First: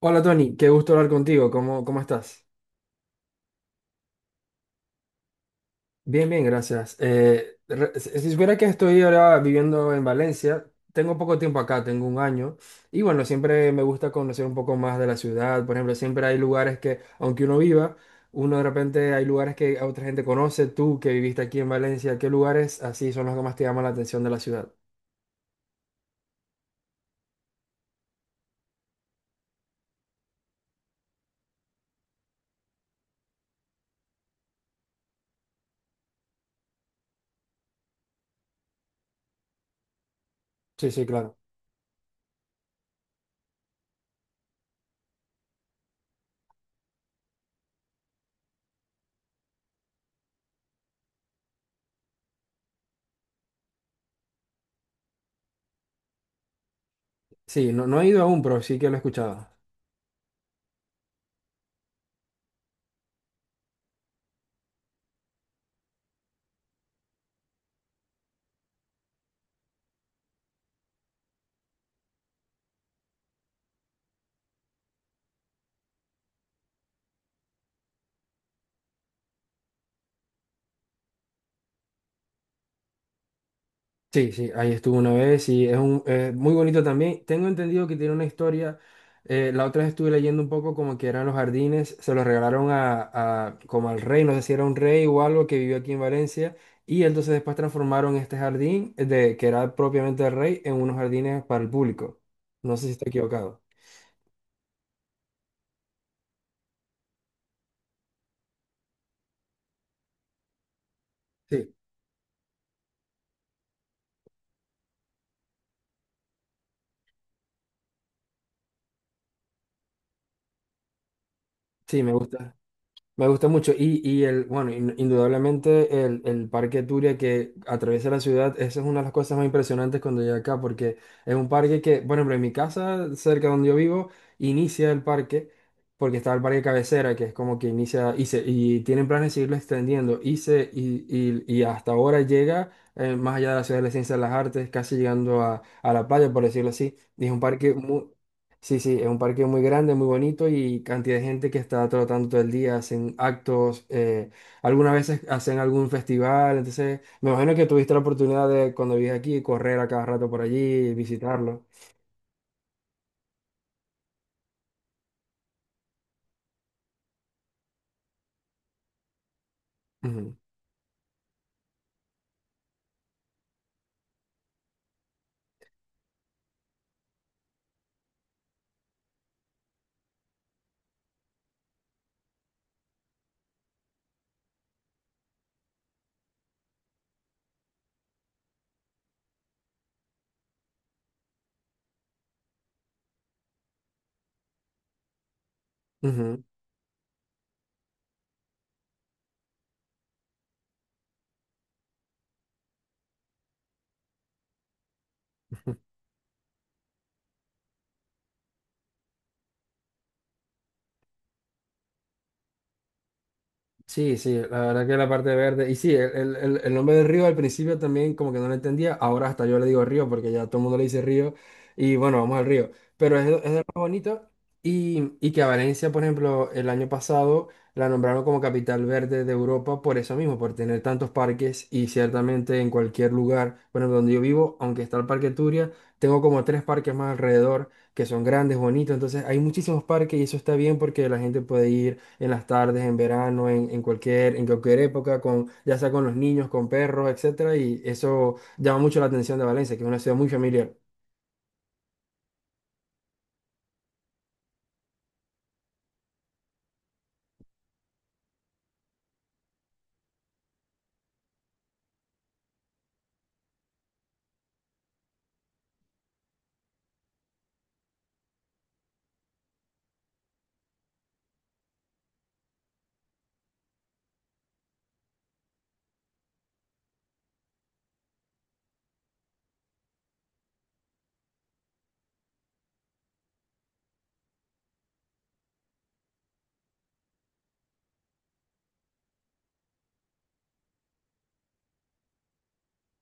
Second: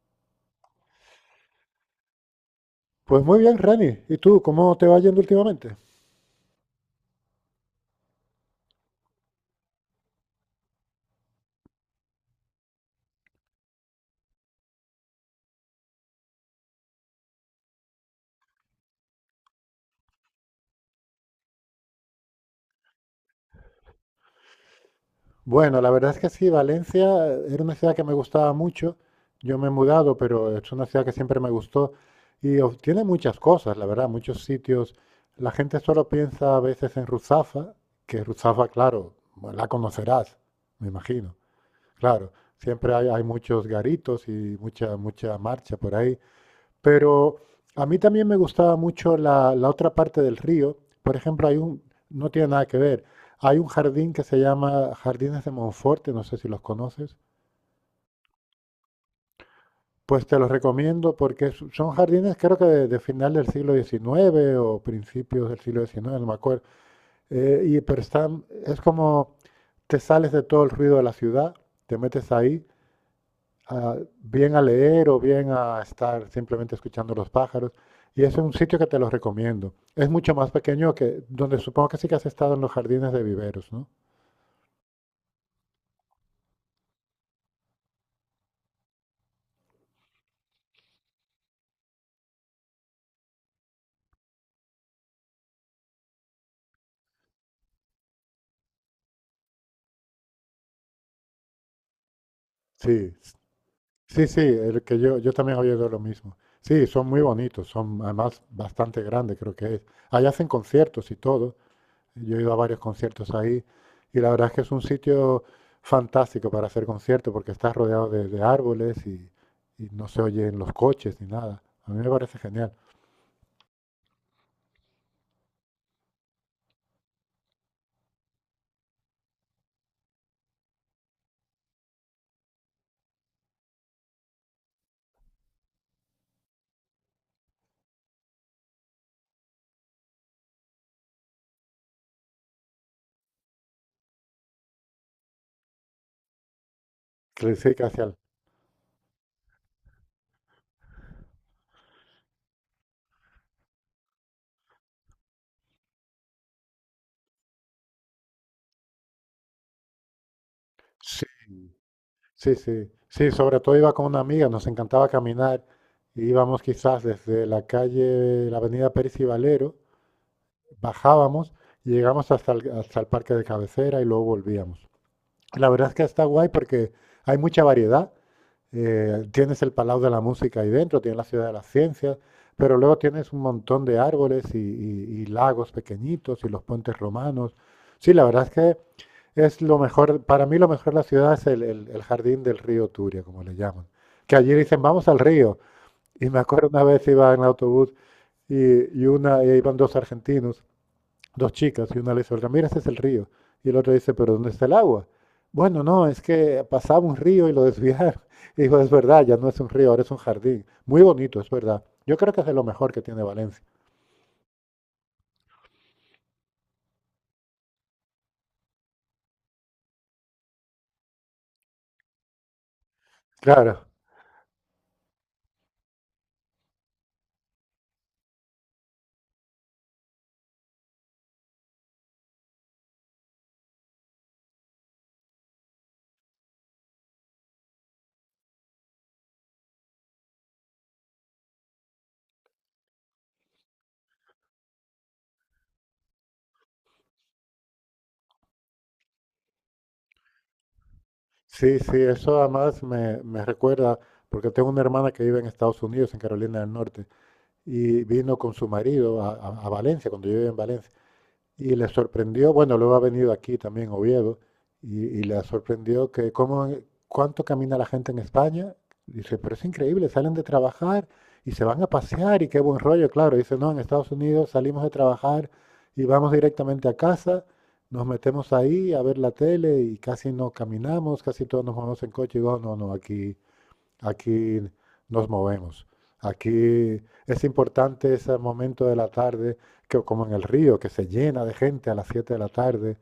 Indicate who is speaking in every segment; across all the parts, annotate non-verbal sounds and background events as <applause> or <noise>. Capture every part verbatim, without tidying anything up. Speaker 1: Hola Tony, qué gusto hablar contigo. ¿Cómo, cómo estás?
Speaker 2: Pues muy bien, Rani. ¿Y tú, cómo te va yendo últimamente?
Speaker 1: Bien, bien, gracias. Eh, re- si si supiera que estoy ahora viviendo en Valencia, tengo poco tiempo acá, tengo un año, y bueno, siempre me gusta conocer un poco más de la ciudad. Por ejemplo, siempre hay lugares que, aunque uno viva, uno de repente hay lugares que a otra gente conoce. Tú que viviste aquí en Valencia, ¿qué lugares así son los que más te llaman la atención de la ciudad?
Speaker 2: Bueno, la verdad es que sí, Valencia era una ciudad que me gustaba mucho. Yo me he mudado, pero es una ciudad que siempre me gustó y of- tiene muchas cosas, la verdad, muchos sitios. La gente solo piensa a veces en Ruzafa, que Ruzafa, claro, bueno, la conocerás, me
Speaker 1: Sí, sí,
Speaker 2: imagino.
Speaker 1: claro.
Speaker 2: Claro, siempre hay, hay muchos garitos y mucha, mucha marcha por ahí. Pero a mí también me gustaba mucho la, la otra parte del río. Por ejemplo, hay un, no tiene nada que ver. Hay un jardín que se llama Jardines de Monforte, no sé si los conoces.
Speaker 1: Sí, no, no he ido aún, pero sí que lo he escuchado.
Speaker 2: Pues te los recomiendo porque es- son jardines creo que de, de final del siglo diecinueve o principios del siglo diecinueve, no me acuerdo. Eh, y pero están, es como te sales de todo el ruido de la ciudad, te metes ahí a- bien a leer o bien a estar simplemente escuchando los pájaros. Y es un sitio que te lo recomiendo. Es mucho más pequeño que donde supongo que sí que has estado en los jardines de viveros, ¿no?
Speaker 1: Sí, sí, ahí estuvo una vez y es un, eh, muy bonito también. Tengo entendido que tiene una historia. Eh, la otra vez estuve leyendo un poco como que eran los jardines, se los regalaron a, a- como al rey, no sé si era un rey o algo que vivió aquí en Valencia y entonces después transformaron este jardín de que era propiamente del rey en unos jardines para el público. No sé si estoy
Speaker 2: Sí, s-
Speaker 1: equivocado.
Speaker 2: sí, sí, el que yo, yo también había oído lo mismo. Sí, son muy bonitos, son además bastante grandes, creo que es. Ahí hacen conciertos y todo.
Speaker 1: Sí,
Speaker 2: Yo he ido a varios conciertos ahí y la verdad es que es un sitio fantástico para hacer conciertos porque está rodeado de, de árboles y, y no se oyen los coches ni nada. A mí
Speaker 1: sí,
Speaker 2: me
Speaker 1: me
Speaker 2: parece
Speaker 1: gusta.
Speaker 2: genial.
Speaker 1: Me gusta mucho. Y, y el, bueno, in- indudablemente el, el Parque Turia que atraviesa la ciudad, esa es una de las cosas más impresionantes cuando llegué acá, porque es un parque que, por ejemplo, en mi casa, cerca donde yo vivo, inicia el parque, porque está el parque cabecera, que es como que inicia, y, se, y tienen planes de seguirlo extendiendo, y, se, y, y- y hasta ahora llega eh, más allá de la ciudad de la ciencia de las artes, casi llegando a, a la playa, por decirlo así. Y es un
Speaker 2: Sí,
Speaker 1: parque
Speaker 2: sí, casi
Speaker 1: muy,
Speaker 2: al-
Speaker 1: Sí, sí, es un parque muy grande, muy bonito y cantidad de gente que está trotando todo el día, hacen actos, eh, algunas veces hacen algún festival, entonces me imagino que tuviste la oportunidad de cuando vives aquí correr a cada rato por allí,
Speaker 2: sí,
Speaker 1: visitarlo.
Speaker 2: sí, sí. Sí, sobre todo iba con una amiga, nos encantaba caminar. Íbamos quizás desde la calle, la avenida Pérez y Valero,
Speaker 1: Ujú,
Speaker 2: bajábamos y llegamos hasta el, hasta el parque de cabecera y luego volvíamos. La verdad es que está guay porque hay mucha variedad. Eh, tienes el Palau de la Música ahí dentro, tienes la Ciudad de las Ciencias, pero luego tienes un montón de árboles y, y- y lagos pequeñitos y los puentes romanos. Sí, la verdad es que es lo mejor, para mí lo mejor de la ciudad es el, el- el jardín del río Turia, como le llaman. Que allí dicen, vamos al río. Y me
Speaker 1: ujú.
Speaker 2: acuerdo una vez iba en autobús y, y una, y iban dos argentinos, dos chicas, y una le dice, "Olga, mira, ese es el río. Y el otro dice, pero ¿dónde está el agua? Bueno, no, es que pasaba un río y lo desviaron. <laughs> Y dijo, es verdad, ya no es un río, ahora es un jardín. Muy bonito, es verdad. Yo creo que es de lo mejor que tiene Valencia.
Speaker 1: Sí, sí, la verdad que la parte verde. Y sí, el, el- el- el nombre del río al principio también como que no lo entendía. Ahora hasta yo le digo río porque ya todo el mundo le dice río. Y bueno, vamos al río. Pero es, de es de lo más
Speaker 2: Claro,
Speaker 1: bonito. Y, y que a Valencia, por ejemplo, el año pasado la nombraron como capital verde de Europa por eso mismo, por tener tantos parques. Y ciertamente en cualquier lugar, bueno, donde yo vivo, aunque está el Parque Turia, tengo como tres parques más alrededor que son grandes, bonitos. Entonces hay muchísimos parques y eso está bien porque la gente puede ir en las tardes, en verano, en, en cualquier, en cualquier época, con, ya sea con los niños, con perros, etcétera, y eso llama mucho la atención de Valencia, que es una ciudad muy familiar.
Speaker 2: sí, sí, eso además me, me recuerda, porque tengo una hermana que vive en Estados Unidos, en Carolina del Norte. Y vino con su marido a, a- a Valencia, cuando yo vivía en Valencia, y le sorprendió, bueno, luego ha venido aquí también a Oviedo, y, y le sorprendió que cómo, cuánto camina la gente en España. Dice, pero es increíble, salen de trabajar y se van a pasear y qué buen rollo, claro. Dice, no, en Estados Unidos salimos de trabajar y vamos directamente a casa, nos metemos ahí a ver la tele y casi no caminamos, casi todos nos vamos en coche. Y digo, no, no, aquí aquí nos movemos. Aquí es importante ese momento de la tarde, que, como en el río, que se llena de gente a las siete de la tarde.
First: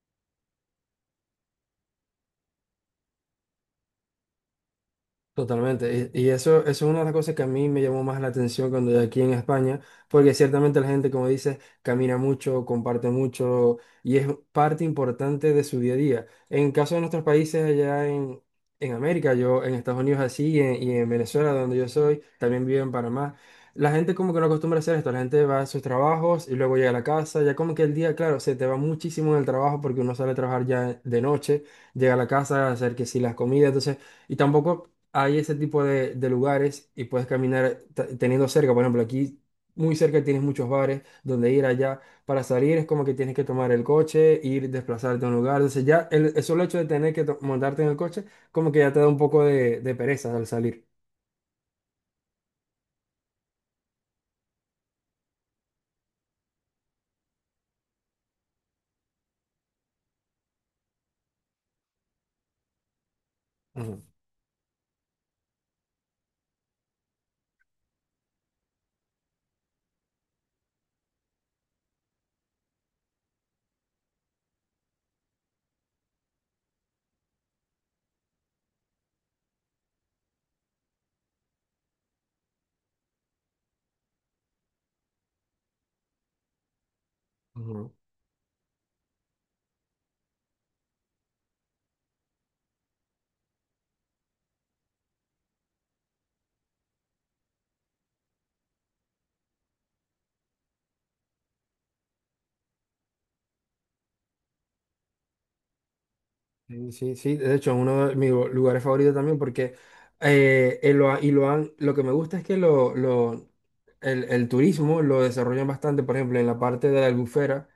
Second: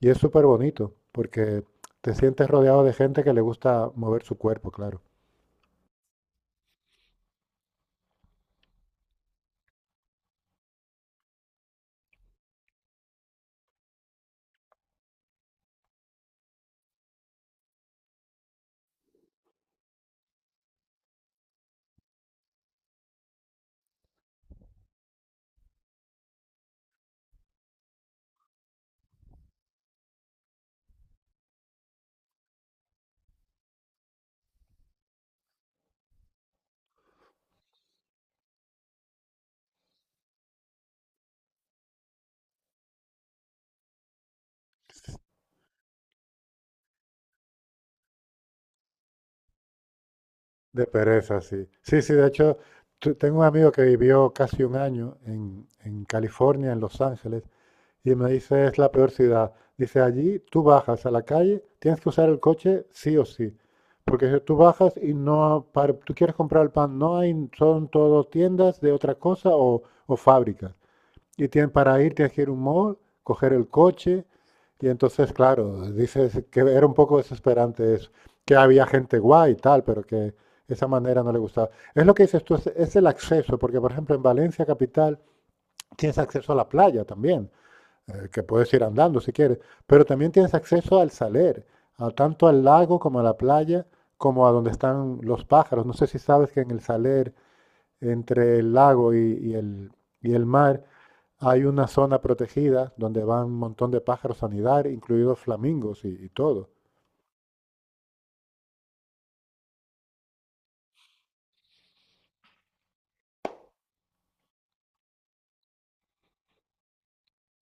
Speaker 2: Y es súper bonito, porque te sientes rodeado de gente que le gusta mover su cuerpo, claro.
Speaker 1: Totalmente. Y, y eso, eso es una de las cosas que a mí me llamó más la atención cuando yo aquí en España, porque ciertamente la gente, como dices, camina mucho, comparte mucho y es parte importante de su día a día. En caso de nuestros países allá en, en América, yo en Estados Unidos así y en, y en Venezuela, donde yo soy, también vivo en Panamá, la gente como que no acostumbra a hacer esto. La gente va a sus trabajos y luego llega a la casa, ya como que el día, claro, se te va muchísimo en el trabajo porque uno sale a trabajar ya de noche, llega a la casa a hacer que si las comidas, entonces... Y tampoco hay ese tipo de, de lugares y puedes caminar t- teniendo cerca, por ejemplo, aquí muy cerca tienes muchos bares donde ir allá. Para salir es como que tienes que tomar el coche, ir, desplazarte a un lugar. Entonces ya el, el solo hecho de tener que to- montarte en el coche, como que ya te da un poco de, de pereza al salir.
Speaker 2: De pereza, sí. Sí, sí, de hecho, tu- tengo un amigo que vivió casi un año en, en California, en Los Ángeles, y me dice, es la peor ciudad. Dice, allí tú bajas a la calle, tienes que usar el coche sí o sí.
Speaker 1: Ujú,
Speaker 2: Porque si tú bajas y no, para- tú quieres comprar el pan, no hay, son todo tiendas de otra cosa o, o fábricas. Y tienes, para ir tienes que ir a un mall, coger el coche. Y entonces, claro, dices que era un poco desesperante eso, que había gente guay y tal, pero que esa manera no le gustaba. Es lo que dices tú, es, es el acceso, porque por ejemplo en Valencia capital tienes acceso a la playa también,
Speaker 1: ujú.
Speaker 2: eh, que puedes ir andando si quieres, pero también tienes acceso al saler, a- tanto al lago como a la playa, como a donde están los pájaros. No sé si sabes que en el saler, entre el lago y, y el, y el mar, hay una zona protegida donde van un montón de pájaros a anidar, incluidos flamingos y, y todo.
Speaker 1: Sí, sí, sí. De hecho, es uno de mis lu- lugares favoritos también porque eh, eh, lo, ha- y lo, han, lo que me gusta es que lo, lo, el, el turismo lo desarrollan bastante, por ejemplo, en la parte de la Albufera,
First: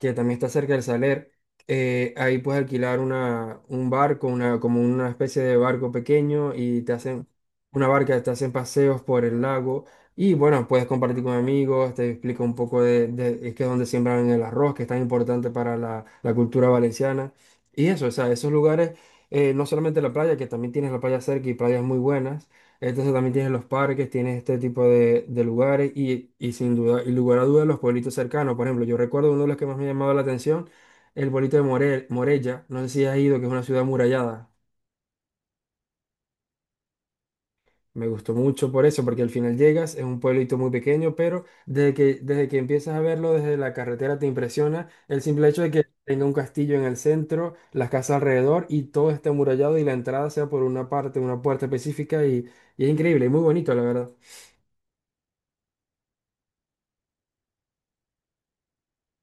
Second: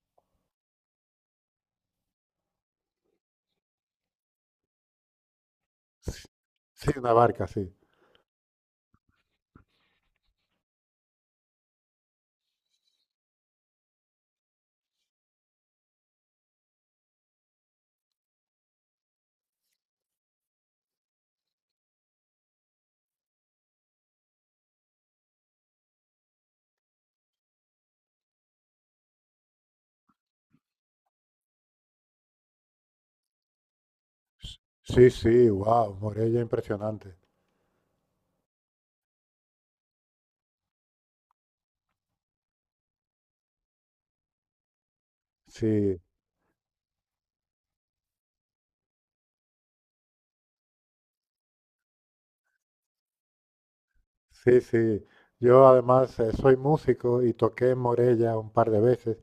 Speaker 1: que también está cerca del Saler, eh, ahí puedes alquilar una, un barco, una, como una especie de barco
Speaker 2: Sí,
Speaker 1: pequeño y
Speaker 2: sí,
Speaker 1: te
Speaker 2: una
Speaker 1: hacen
Speaker 2: barca, sí.
Speaker 1: una barca, te hacen paseos por el lago y bueno, puedes compartir con amigos, te explico un poco de, de- es que es donde siembran el arroz, que es tan importante para la, la cultura valenciana y eso, o sea, esos lugares, eh, no solamente la playa, que también tienes la playa cerca y playas muy buenas. Entonces también tienes los parques, tienes este tipo de, de lugares y, y sin duda, y lugar a duda los pueblitos cercanos. Por ejemplo, yo recuerdo uno de los que más me ha llamado la atención, el pueblito de Morel Morella. No sé si has ido, que es una ciudad amurallada.
Speaker 2: Sí, sí, wow, Morella, impresionante.
Speaker 1: Me gustó mucho por eso, porque al final llegas, es un pueblito muy pequeño, pero desde que, desde que empiezas a verlo desde la carretera te impresiona el simple hecho de que
Speaker 2: Sí,
Speaker 1: tenga un castillo en el centro, las casas alrededor y todo esté amurallado y la entrada sea por una parte, una puerta específica y, y es increíble y muy bonito, la verdad.
Speaker 2: sí, sí. Yo además eh, soy músico y toqué en Morella un par de veces.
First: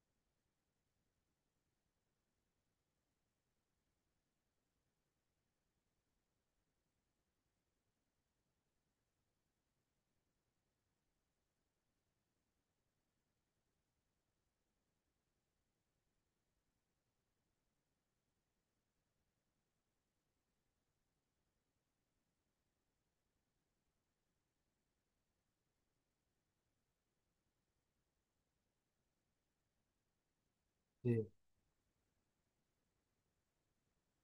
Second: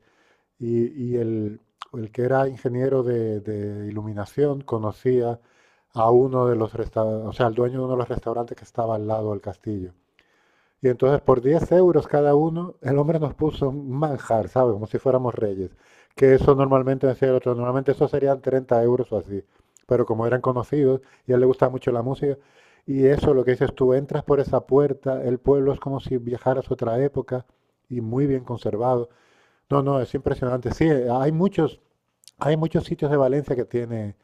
Speaker 2: Y, y el, el que era ingeniero de, de iluminación conocía a uno de los restaurantes, o sea, al dueño de uno de los restaurantes que estaba al lado del castillo. Y entonces por diez euros cada uno, el hombre nos puso un manjar, ¿sabes? Como si fuéramos reyes. Que eso normalmente, decía el otro, normalmente eso serían treinta euros o así. Pero como eran conocidos y a él le gustaba mucho la música, y eso lo que dices tú, entras por esa puerta, el pueblo es como si viajaras a otra época y muy bien conservado. No, no, es impresionante. Sí, eh, hay muchos, hay muchos sitios de Valencia que tiene,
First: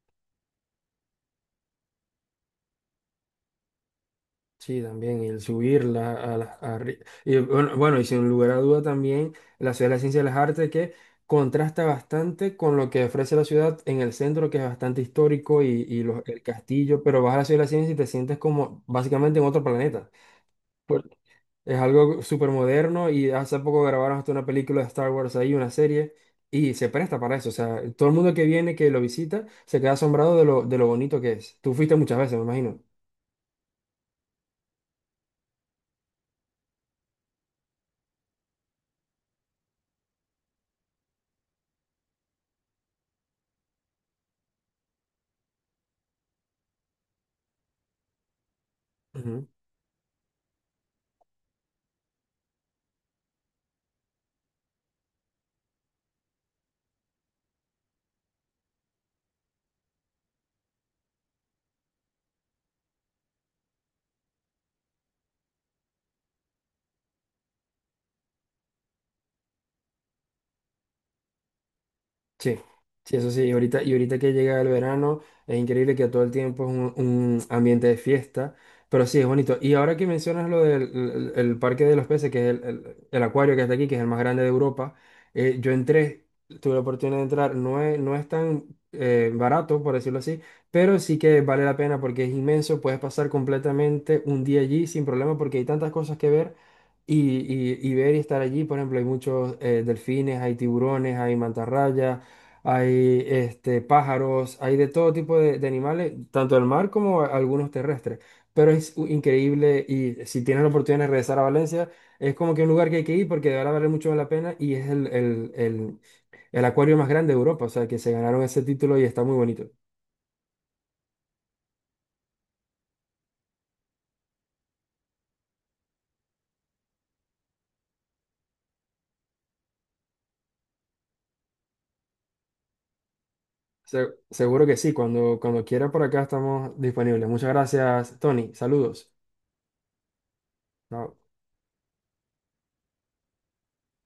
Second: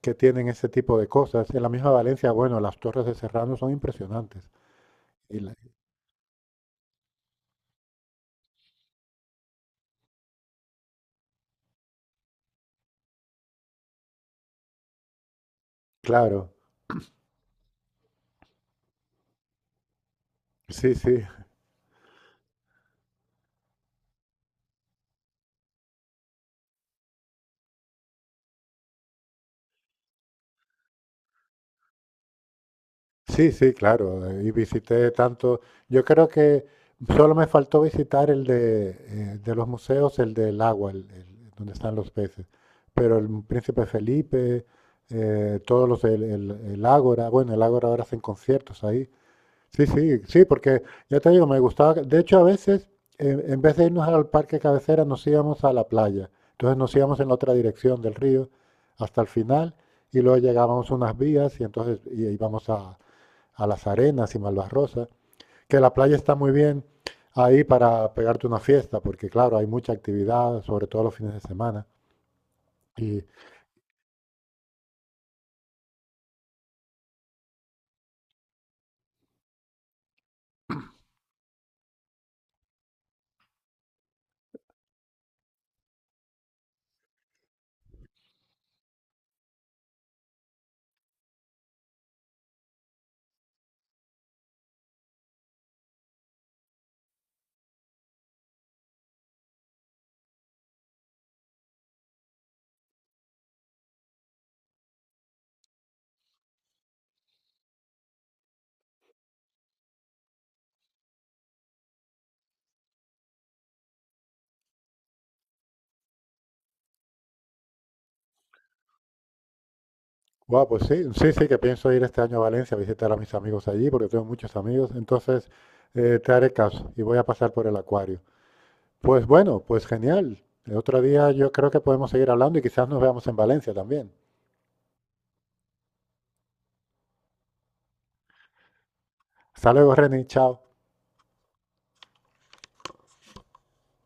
Speaker 2: que tienen ese tipo de cosas. En la misma Valencia, bueno, las torres de Serrano son impresionantes.
Speaker 1: Sí, también y el
Speaker 2: Y la-
Speaker 1: subirla a las... arri- Y bueno, bueno, y sin lugar a duda también la Ciudad de la Ciencia y las Artes que contrasta bastante con lo que ofrece la ciudad en el centro, que es bastante histórico, y, y los- el
Speaker 2: claro,
Speaker 1: castillo, pero vas a la Ciudad de la Ciencia y te sientes como básicamente en otro planeta.
Speaker 2: sí,
Speaker 1: Pues,
Speaker 2: sí,
Speaker 1: es algo súper moderno y hace poco grabaron hasta una película de Star Wars ahí, una serie, y se presta para eso. O sea, todo el mundo que viene, que lo visita, se queda asombrado de lo, de lo bonito que es. Tú fuiste muchas veces, me imagino.
Speaker 2: sí, sí, claro. eh, Y visité tanto. Yo creo que solo me faltó visitar el de, eh, de los museos, el del agua, el, el- donde están los peces. Pero el Príncipe Felipe, eh, todos los, el, el, el Ágora, bueno, el Ágora ahora hacen conciertos ahí.
Speaker 1: Ujú.
Speaker 2: Sí, sí, sí, porque ya te digo, me gustaba. De hecho, a veces, en, en vez de irnos al parque cabecera, nos íbamos a la playa. Entonces nos íbamos en la otra dirección del río hasta el final y luego llegábamos a unas vías y entonces y- íbamos a, a las arenas y Malvarrosa. Que la playa está muy bien ahí para pegarte una fiesta, porque claro, hay mucha actividad, sobre todo los fines de semana.
Speaker 1: Sí, sí,
Speaker 2: Y,
Speaker 1: eso sí. Y ahorita, y ahorita que llega el verano, es increíble que todo el tiempo es un, un ambiente de fiesta, pero sí, es bonito. Y ahora que mencionas lo del el- el Parque de los Peces, que es el, el- el acuario que está aquí, que es el más grande de Europa, eh, yo entré, tuve la oportunidad de entrar, no es, no es tan eh, barato, por decirlo así, pero sí que vale la pena porque es inmenso, puedes pasar completamente un día allí sin problema porque hay tantas cosas que ver y, y- y ver y estar allí. Por ejemplo, hay muchos eh, delfines, hay tiburones, hay mantarrayas, hay este, pájaros, hay de todo tipo de, de animales, tanto del mar como a- algunos terrestres. Pero es u- increíble y si tienes la oportunidad de regresar a Valencia, es como que un lugar que hay que ir porque de verdad vale mucho la pena y es el, el, el, el acuario más grande de Europa, o sea, que se ganaron ese título y está muy bonito.
Speaker 2: guau, pues sí, sí, sí, que pienso ir este año a Valencia a visitar a mis amigos allí, porque tengo muchos amigos. Entonces, eh, te haré caso y voy a pasar por el acuario. Pues bueno, pues genial. El otro día yo creo que podemos seguir hablando y quizás nos veamos en Valencia
Speaker 1: Se-
Speaker 2: también.
Speaker 1: seguro que sí, cuando, cuando quiera por acá estamos disponibles. Muchas gracias, Tony. Saludos.
Speaker 2: Hasta luego, Reni, chao.
Speaker 1: Chao.